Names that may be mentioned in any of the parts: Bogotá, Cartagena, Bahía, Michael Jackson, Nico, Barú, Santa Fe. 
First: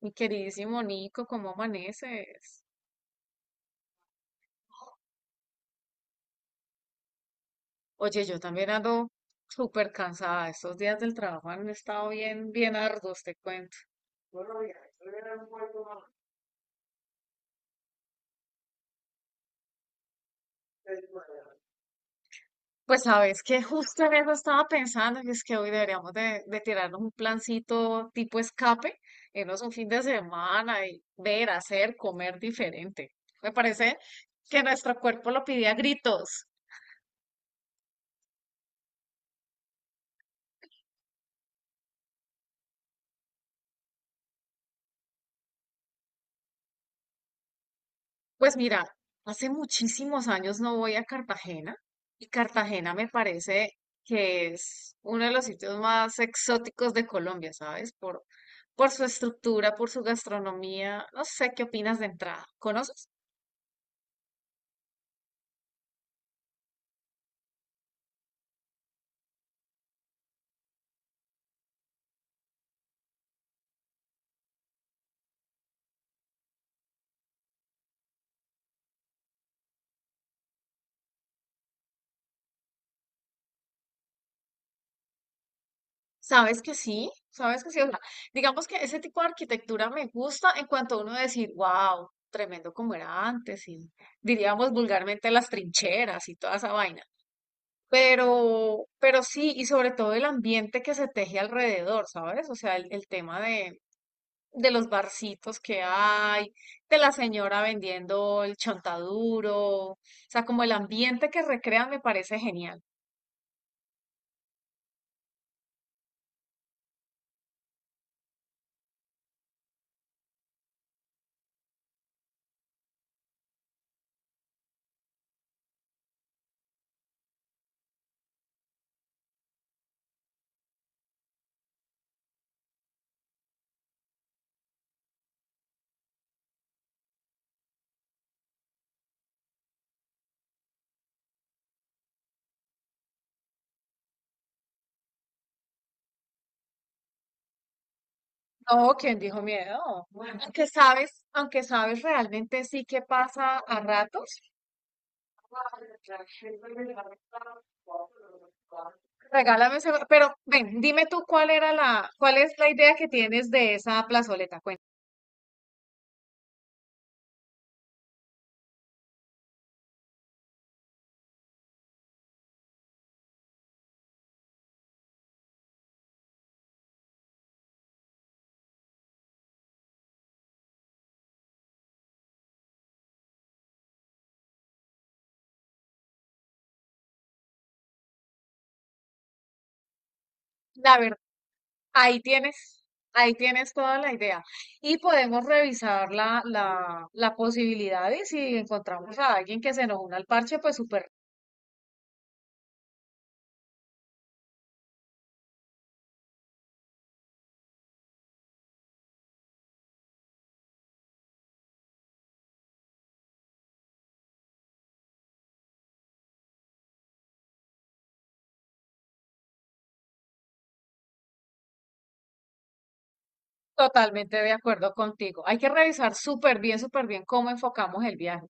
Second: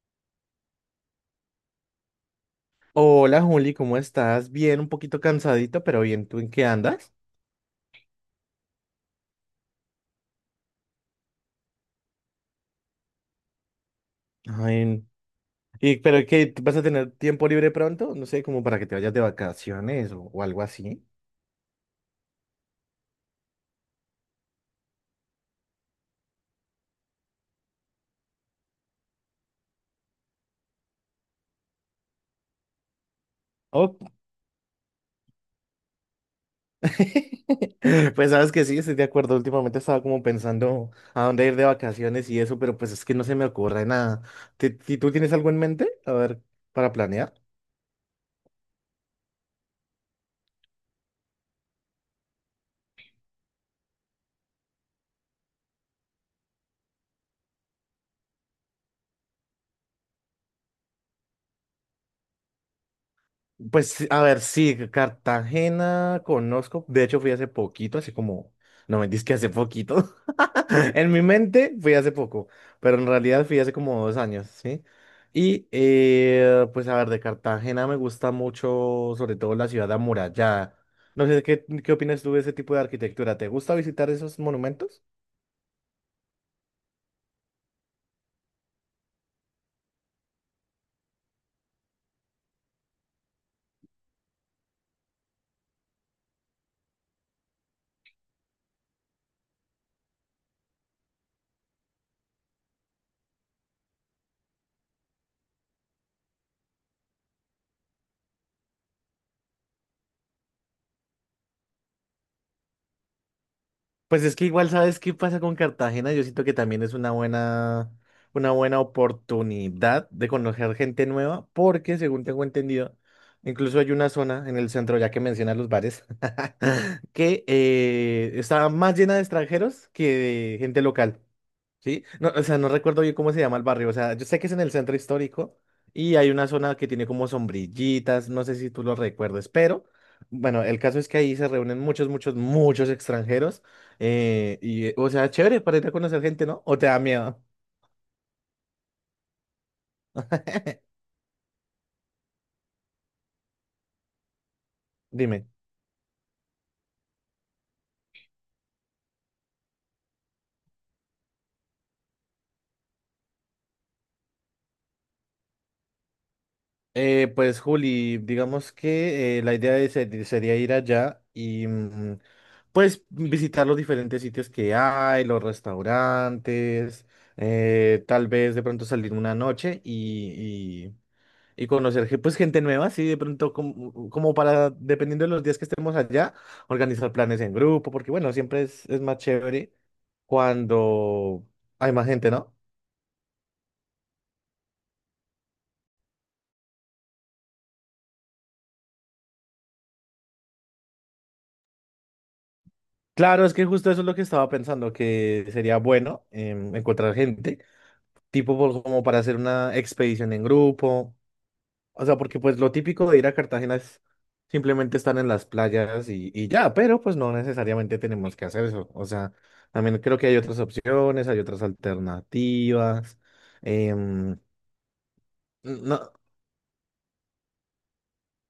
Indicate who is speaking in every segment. Speaker 1: Mi queridísimo Nico, ¿cómo amaneces?
Speaker 2: Hola Juli, ¿cómo estás? Bien, un poquito cansadito, pero bien, ¿tú en qué andas?
Speaker 1: Oye, yo también ando súper cansada. Estos días del trabajo han estado bien, bien arduos, te cuento.
Speaker 2: Ay, ¿y pero qué? ¿Tú ¿Vas a tener tiempo libre pronto? No sé, como para que te vayas de vacaciones o algo así.
Speaker 1: Pues sabes que justo en eso estaba pensando, y es que hoy deberíamos de tirarnos un plancito tipo escape, irnos un fin de semana y ver, hacer, comer diferente. Me parece
Speaker 2: Oh.
Speaker 1: que nuestro cuerpo lo pide a gritos.
Speaker 2: Pues sabes que sí, estoy de acuerdo. Últimamente estaba como pensando a dónde ir de vacaciones y eso, pero pues es que no se me ocurre nada. ¿Tú tienes algo en mente? A ver, para planear.
Speaker 1: Pues mira, hace muchísimos años no voy a Cartagena y Cartagena me parece que es uno de los sitios más exóticos de Colombia, ¿sabes? Por su estructura, por su gastronomía. No sé qué opinas de entrada. ¿Conoces?
Speaker 2: Pues sí, a ver, sí, Cartagena conozco. De hecho, fui hace poquito, así como, no me digas que hace poquito. En mi mente fui hace poco, pero en realidad fui hace como dos años, ¿sí? Y pues a ver, de Cartagena me gusta mucho, sobre todo la ciudad amurallada. No sé, ¿qué opinas tú de ese tipo de arquitectura? ¿Te gusta visitar esos monumentos?
Speaker 1: ¿Sabes que sí? ¿Sabes que sí? O sea, digamos que ese tipo de arquitectura me gusta en cuanto a uno decir, wow, tremendo como era antes y diríamos vulgarmente las trincheras y toda esa vaina. Pero sí, y sobre todo el ambiente que se teje alrededor, ¿sabes? O sea, el tema de los barcitos que hay, de la señora vendiendo el chontaduro, o sea, como el ambiente que recrean me parece genial.
Speaker 2: Pues es que igual sabes qué pasa con Cartagena. Yo siento que también es una buena oportunidad de conocer gente nueva, porque según tengo entendido, incluso hay una zona en el centro, ya que mencionas los bares, que está más llena de extranjeros que de gente local. Sí, no, o sea, no recuerdo bien cómo se llama el barrio, o sea, yo sé que es en el centro histórico y hay una zona que tiene como sombrillitas, no sé si tú lo recuerdes, pero bueno, el caso es que ahí se reúnen muchos, muchos, muchos extranjeros o sea, chévere para ir a conocer gente, ¿no? ¿O te da miedo?
Speaker 1: No, ¿quién dijo miedo? Aunque sabes realmente sí que pasa a ratos.
Speaker 2: Dime.
Speaker 1: Regálame ese, pero ven, dime tú cuál es la idea que tienes de esa plazoleta.
Speaker 2: Pues Juli, digamos que la idea de sería ir allá y pues visitar los diferentes sitios que hay, los restaurantes, tal vez de pronto salir una noche y y conocer pues gente nueva, sí, de pronto como, como para, dependiendo de los días que estemos allá, organizar planes en grupo, porque bueno, siempre es más chévere
Speaker 1: La verdad,
Speaker 2: cuando hay más
Speaker 1: ahí
Speaker 2: gente, ¿no?
Speaker 1: tienes, ahí tienes toda la idea. Y podemos revisar la posibilidad y si encontramos a alguien que se nos una al parche, pues súper,
Speaker 2: Claro, es que justo eso es lo que estaba pensando, que sería bueno encontrar gente. Como para hacer una expedición en grupo. O sea, porque pues lo típico de ir a Cartagena es simplemente estar en las playas y ya, pero pues no necesariamente tenemos que hacer eso. O sea, también creo que hay otras opciones, hay otras alternativas.
Speaker 1: totalmente
Speaker 2: em,
Speaker 1: de acuerdo contigo. Hay que
Speaker 2: no,
Speaker 1: revisar súper bien cómo enfocamos el viaje.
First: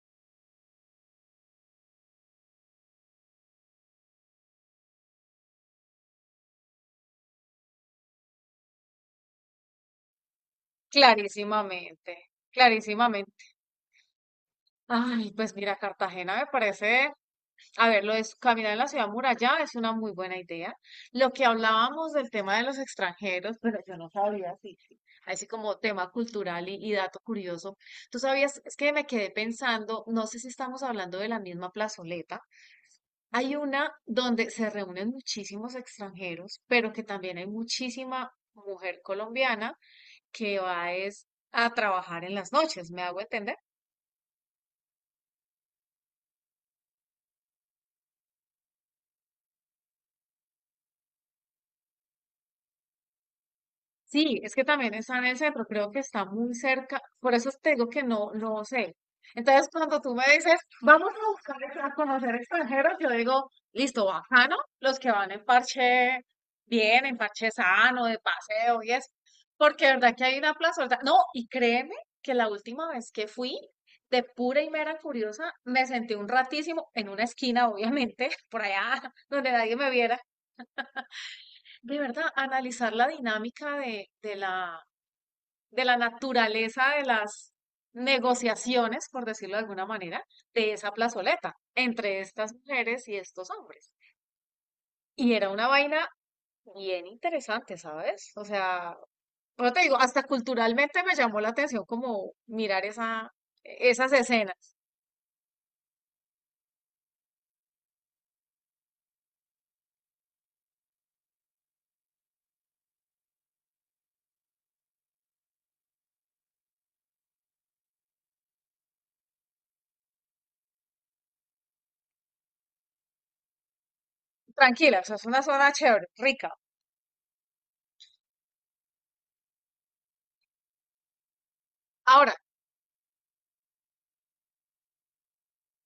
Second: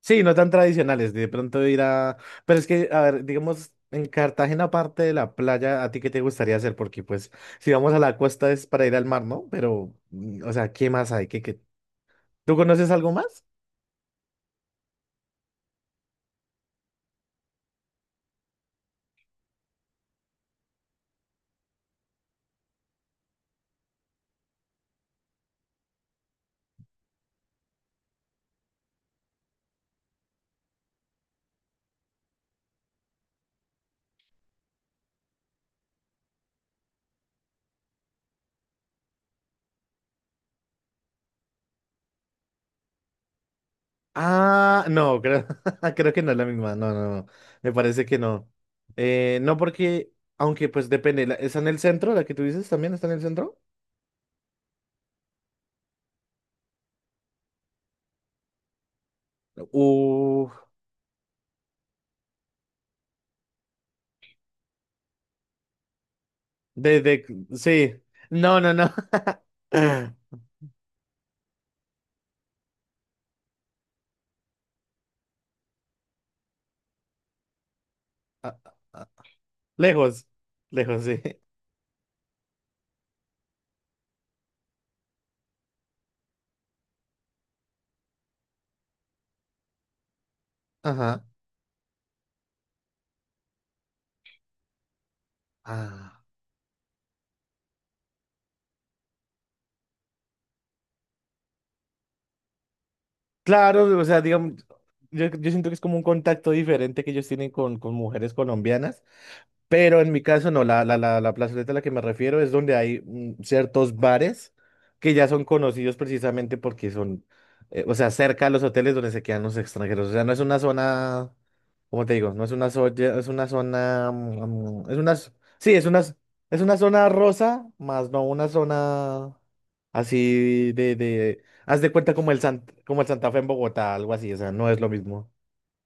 Speaker 2: sí, no tan tradicionales, de pronto ir a... Pero es que, a ver, digamos, en Cartagena, aparte de la playa, ¿a ti qué te gustaría hacer? Porque pues si vamos a la costa es para ir al mar, ¿no? Pero, mm, o sea, ¿qué más hay? ¿Qué...
Speaker 1: Clarísimamente,
Speaker 2: tú conoces algo
Speaker 1: clarísimamente.
Speaker 2: más?
Speaker 1: Ay, pues mira, Cartagena me parece. A ver, lo de caminar en la ciudad muralla es una muy buena idea. Lo que hablábamos del tema de los extranjeros, pero yo no sabía así como tema cultural y dato curioso. Tú sabías, es que me quedé pensando, no sé si estamos hablando de la misma plazoleta. Hay una donde se reúnen muchísimos extranjeros, pero que también hay muchísima mujer colombiana que va es a trabajar en las noches, ¿me hago entender?
Speaker 2: Ah, no, creo, creo que no es la misma. No, no, no. Me parece que no. No, porque, aunque pues depende. ¿Está en el centro? ¿La que tú dices también está en el centro?
Speaker 1: Sí, es que también está en el centro, creo que está muy cerca, por eso te digo que no, no sé. Entonces, cuando tú me
Speaker 2: Uh,
Speaker 1: dices, vamos a buscar ex- a conocer extranjeros, yo digo, listo, bacano, los que van en parche
Speaker 2: de,
Speaker 1: bien, en
Speaker 2: de,
Speaker 1: parche
Speaker 2: sí.
Speaker 1: sano, de
Speaker 2: No, no,
Speaker 1: paseo y
Speaker 2: no.
Speaker 1: eso, porque de verdad que hay una plaza, ¿verdad? No, y créeme que la última vez que fui, de pura y mera curiosa, me senté un ratísimo en una esquina, obviamente,
Speaker 2: Ah,
Speaker 1: por allá
Speaker 2: ah, ah.
Speaker 1: donde nadie me viera,
Speaker 2: Lejos. Lejos, sí.
Speaker 1: de verdad, analizar la dinámica de la de la naturaleza de las negociaciones, por decirlo de alguna manera, de esa
Speaker 2: Ajá.
Speaker 1: plazoleta entre estas mujeres y estos hombres. Y era una vaina
Speaker 2: Ah.
Speaker 1: bien interesante, ¿sabes? O sea, pero te digo, hasta culturalmente me llamó la atención como mirar
Speaker 2: Claro, o
Speaker 1: esas
Speaker 2: sea, digamos,
Speaker 1: escenas.
Speaker 2: yo siento que es como un contacto diferente que ellos tienen con mujeres colombianas, pero en mi caso no, la plazoleta a la que me refiero es donde hay ciertos bares que ya son conocidos precisamente porque son, o sea, cerca a los hoteles donde se quedan los extranjeros, o sea, no es una zona, ¿cómo te digo? No es una zona, es una zona, es
Speaker 1: Tranquila, o
Speaker 2: una,
Speaker 1: sea, es una zona
Speaker 2: sí, es una,
Speaker 1: chévere, rica.
Speaker 2: es una zona rosa, más no una zona así. Haz de cuenta como
Speaker 1: Ahora,
Speaker 2: el como el Santa Fe en Bogotá, algo así, o sea, no es lo mismo.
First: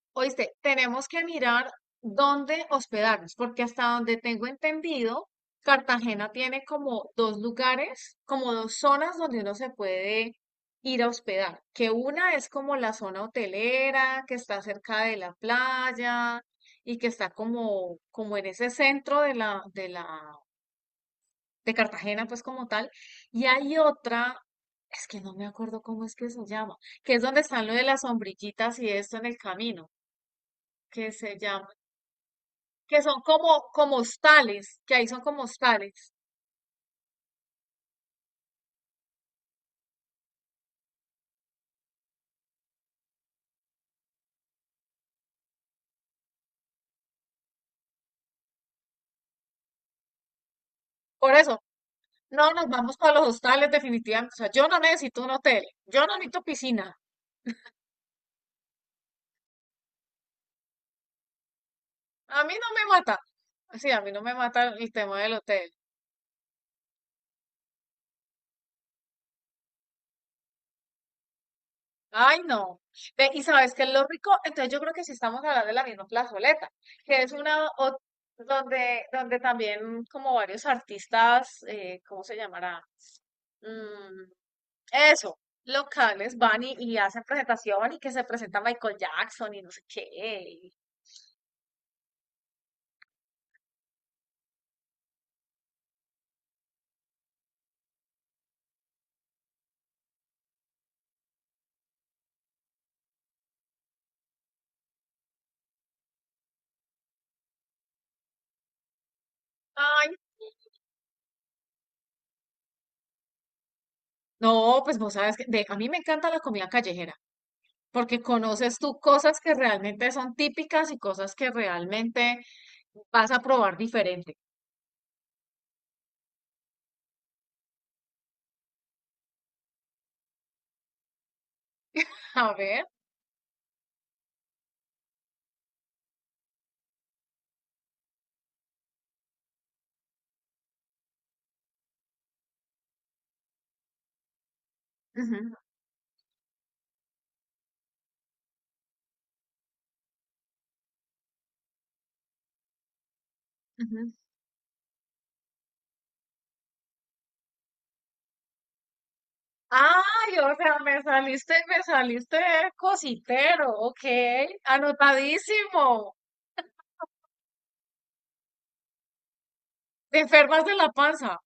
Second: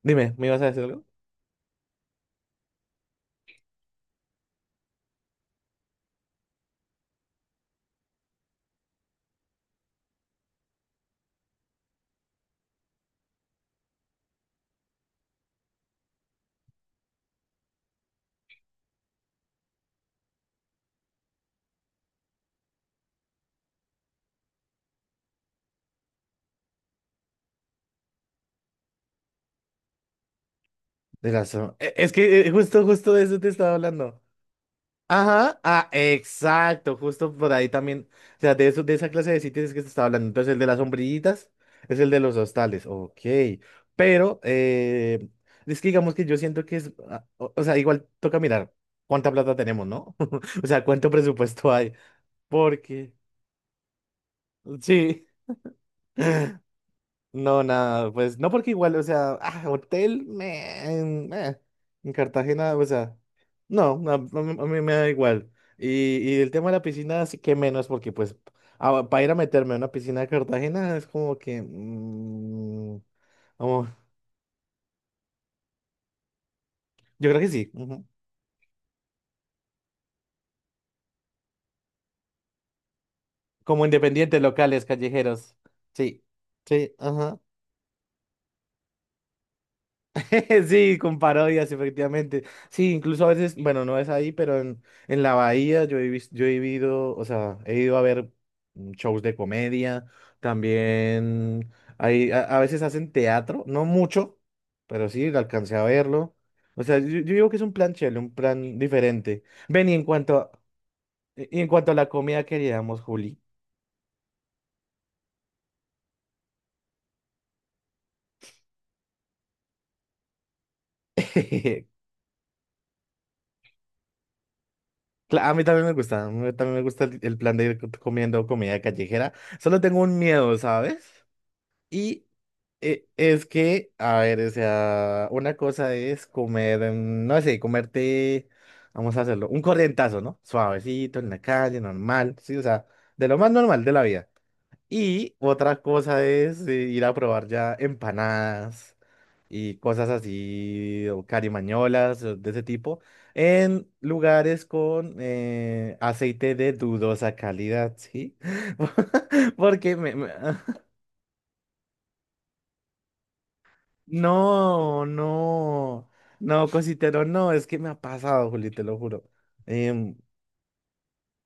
Speaker 2: Dime,
Speaker 1: oíste,
Speaker 2: ¿me ibas a decir algo?
Speaker 1: tenemos que mirar dónde hospedarnos, porque hasta donde tengo entendido, Cartagena tiene como dos lugares, como dos zonas donde uno se puede ir a hospedar, que una es como la zona hotelera, que está cerca de la playa y que está como, como en ese centro de Cartagena, pues como tal, y hay otra, es que no me acuerdo cómo es que se llama, que es donde están lo de las sombrillitas y esto en el camino que
Speaker 2: De
Speaker 1: se
Speaker 2: la
Speaker 1: llama,
Speaker 2: o- e- Es que justo,
Speaker 1: que
Speaker 2: justo
Speaker 1: son
Speaker 2: de eso te
Speaker 1: como,
Speaker 2: estaba
Speaker 1: como
Speaker 2: hablando.
Speaker 1: hostales, que ahí son como
Speaker 2: Ajá, ah,
Speaker 1: hostales.
Speaker 2: exacto, justo por ahí también. O sea, de eso, de esa clase de sitios es que se estaba hablando. Entonces, el de las sombrillitas es el de los hostales, ok. Pero, es que digamos que yo siento que es, ah, o sea, igual toca mirar cuánta plata tenemos, ¿no? O sea, cuánto
Speaker 1: Por eso,
Speaker 2: presupuesto hay.
Speaker 1: no nos vamos
Speaker 2: Porque,
Speaker 1: para los hostales definitivamente. O sea, yo no necesito
Speaker 2: sí.
Speaker 1: un hotel, yo no necesito piscina.
Speaker 2: No, nada, pues no porque igual, o sea, ah, hotel, meh, en
Speaker 1: A mí no
Speaker 2: Cartagena,
Speaker 1: me
Speaker 2: o
Speaker 1: mata.
Speaker 2: sea,
Speaker 1: Sí,
Speaker 2: no,
Speaker 1: a mí
Speaker 2: no,
Speaker 1: no me
Speaker 2: a
Speaker 1: mata
Speaker 2: mí
Speaker 1: el
Speaker 2: me da
Speaker 1: tema del
Speaker 2: igual.
Speaker 1: hotel.
Speaker 2: Y el tema de la piscina sí que menos, porque pues ah, para ir a meterme a una piscina de Cartagena es como que,
Speaker 1: Ay, no.
Speaker 2: mm,
Speaker 1: Ve, y sabes que
Speaker 2: como-
Speaker 1: es lo rico, entonces yo creo que sí estamos hablando de la misma plazoleta, que
Speaker 2: yo
Speaker 1: es
Speaker 2: creo que
Speaker 1: una
Speaker 2: sí, ujú.
Speaker 1: donde, donde también como varios artistas, ¿cómo se llamará?
Speaker 2: Como
Speaker 1: Mm,
Speaker 2: independientes locales,
Speaker 1: Eso,
Speaker 2: callejeros, sí,
Speaker 1: locales van
Speaker 2: sí,
Speaker 1: y hacen
Speaker 2: ajá.
Speaker 1: presentación y que se presenta Michael Jackson y no sé qué. y-
Speaker 2: Sí, con parodias, efectivamente. Sí, incluso a veces, bueno, no es ahí, pero en la Bahía yo he, yo he vivido, o sea, he ido a ver shows de comedia, también hay, a veces hacen teatro, no mucho, pero sí, alcancé a verlo. O sea, yo digo que es un plan chévere, un plan diferente. Ven, y en
Speaker 1: Ay,
Speaker 2: cuanto a, y en cuanto a la comida que haríamos, Juli.
Speaker 1: no, pues vos sabes que a mí me encanta la comida callejera, porque conoces tú cosas que realmente son típicas y cosas que
Speaker 2: cla-
Speaker 1: realmente vas a probar diferente.
Speaker 2: a mí también me gusta, a mí también me gusta el plan de ir comiendo comida callejera. Solo tengo un miedo, ¿sabes? Y
Speaker 1: A ver.
Speaker 2: es que, a ver, o sea, una cosa es comer, no sé, comerte, vamos a hacerlo, un corrientazo, ¿no? Suavecito, en la calle, normal, sí, o sea, de lo más normal de la vida. Y
Speaker 1: Ujú,
Speaker 2: otra cosa es ir a probar ya empanadas y cosas así, o carimañolas, o de ese tipo, en
Speaker 1: ujú.
Speaker 2: lugares con aceite de dudosa calidad, ¿sí? Porque
Speaker 1: Ay, o sea, me saliste cositero, ok,
Speaker 2: No, no,
Speaker 1: anotadísimo.
Speaker 2: no, cositero, no, es que me ha pasado, Juli, te lo juro. Em,
Speaker 1: Te enfermas de la panza,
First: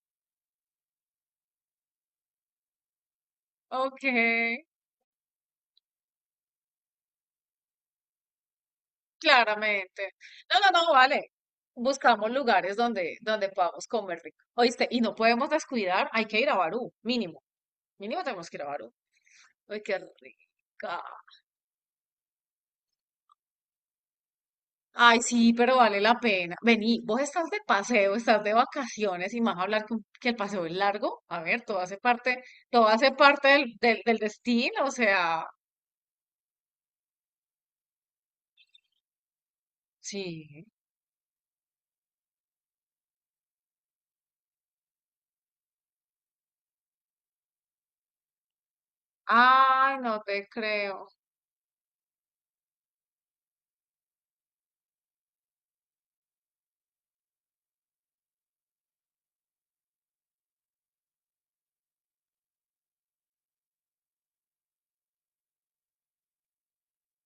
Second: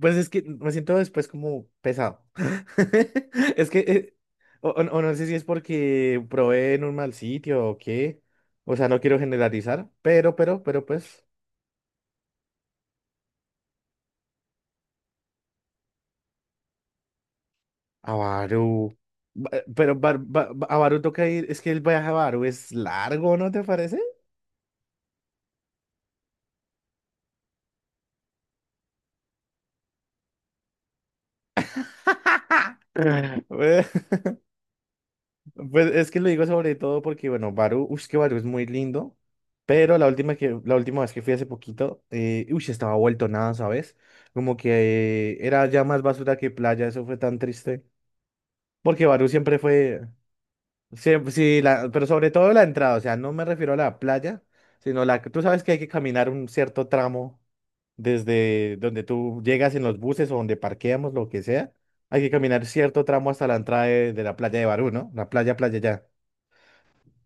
Speaker 2: pues es que me siento después como pesado. Es que,
Speaker 1: ok.
Speaker 2: o no sé si es porque probé en un mal sitio o qué, o sea, no quiero generalizar,
Speaker 1: Claramente.
Speaker 2: pero,
Speaker 1: No,
Speaker 2: pero,
Speaker 1: no,
Speaker 2: pero
Speaker 1: no,
Speaker 2: pues,
Speaker 1: vale. Buscamos lugares donde, donde podamos comer rico. ¿Oíste? Y no podemos descuidar, hay que ir a Barú, mínimo.
Speaker 2: a
Speaker 1: Mínimo tenemos que ir a Barú.
Speaker 2: Barú,
Speaker 1: Ay, qué
Speaker 2: A Barú
Speaker 1: rica.
Speaker 2: toca ir, es que el viaje a Barú es largo, ¿no te parece?
Speaker 1: Ay, sí, pero vale la pena. Vení, vos estás de paseo, estás de vacaciones y más hablar que el paseo es largo. A ver, todo hace parte del destino, o sea,
Speaker 2: Pues es que lo digo sobre todo porque, bueno, Barú, uff, es que Barú es muy lindo, pero
Speaker 1: sí.
Speaker 2: la última vez que fui hace poquito, uff, estaba vuelto nada, ¿sabes? Como que era ya más basura que playa, eso fue tan triste. Porque Barú siempre
Speaker 1: Ay,
Speaker 2: fue,
Speaker 1: no te creo.
Speaker 2: siempre, sí, pero sobre todo la entrada, o sea, no me refiero a la playa, sino la que tú sabes que hay que caminar un cierto tramo desde donde tú llegas en los buses o donde parqueamos, lo que sea, hay que caminar cierto tramo hasta la entrada de la playa de Barú, ¿no? La playa, playa ya.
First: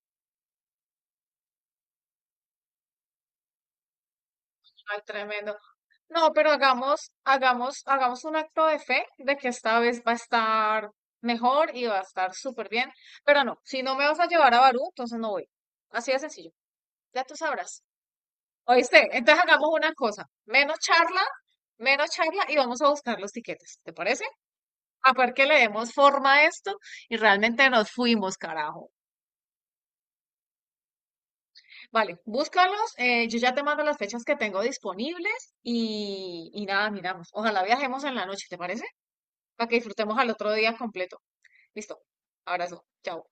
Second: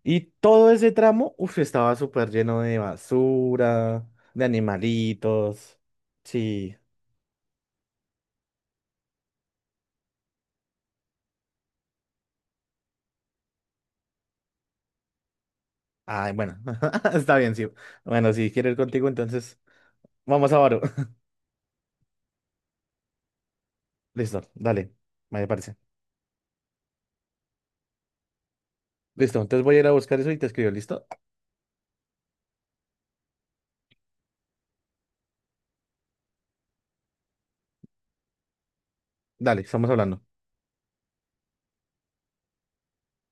Speaker 2: Y todo ese tramo, uff, estaba súper lleno de basura, de
Speaker 1: Ay, tremendo.
Speaker 2: animalitos.
Speaker 1: No, pero
Speaker 2: Sí.
Speaker 1: hagamos, hagamos, hagamos un acto de fe de que esta vez va a estar mejor y va a estar súper bien. Pero no, si no me vas a llevar a Barú, entonces no voy. Así de
Speaker 2: Ay,
Speaker 1: sencillo.
Speaker 2: bueno,
Speaker 1: Ya tú
Speaker 2: está bien, sí.
Speaker 1: sabrás.
Speaker 2: Bueno, si quiero ir
Speaker 1: ¿Oíste?
Speaker 2: contigo,
Speaker 1: Entonces
Speaker 2: entonces
Speaker 1: hagamos una cosa.
Speaker 2: vamos a Baro.
Speaker 1: Menos charla y vamos a buscar los tiquetes. ¿Te parece?
Speaker 2: Listo, dale,
Speaker 1: A ver que
Speaker 2: me
Speaker 1: le
Speaker 2: parece.
Speaker 1: demos forma a esto y realmente nos fuimos, carajo.
Speaker 2: Listo, entonces voy a ir a buscar eso y te escribo, ¿listo?
Speaker 1: Vale, búscalos. Yo ya te mando las fechas que tengo disponibles y nada, miramos. Ojalá viajemos en la noche, ¿te parece?
Speaker 2: Dale,
Speaker 1: Para que
Speaker 2: estamos
Speaker 1: disfrutemos
Speaker 2: hablando.
Speaker 1: al otro día completo. Listo. Abrazo. Chao.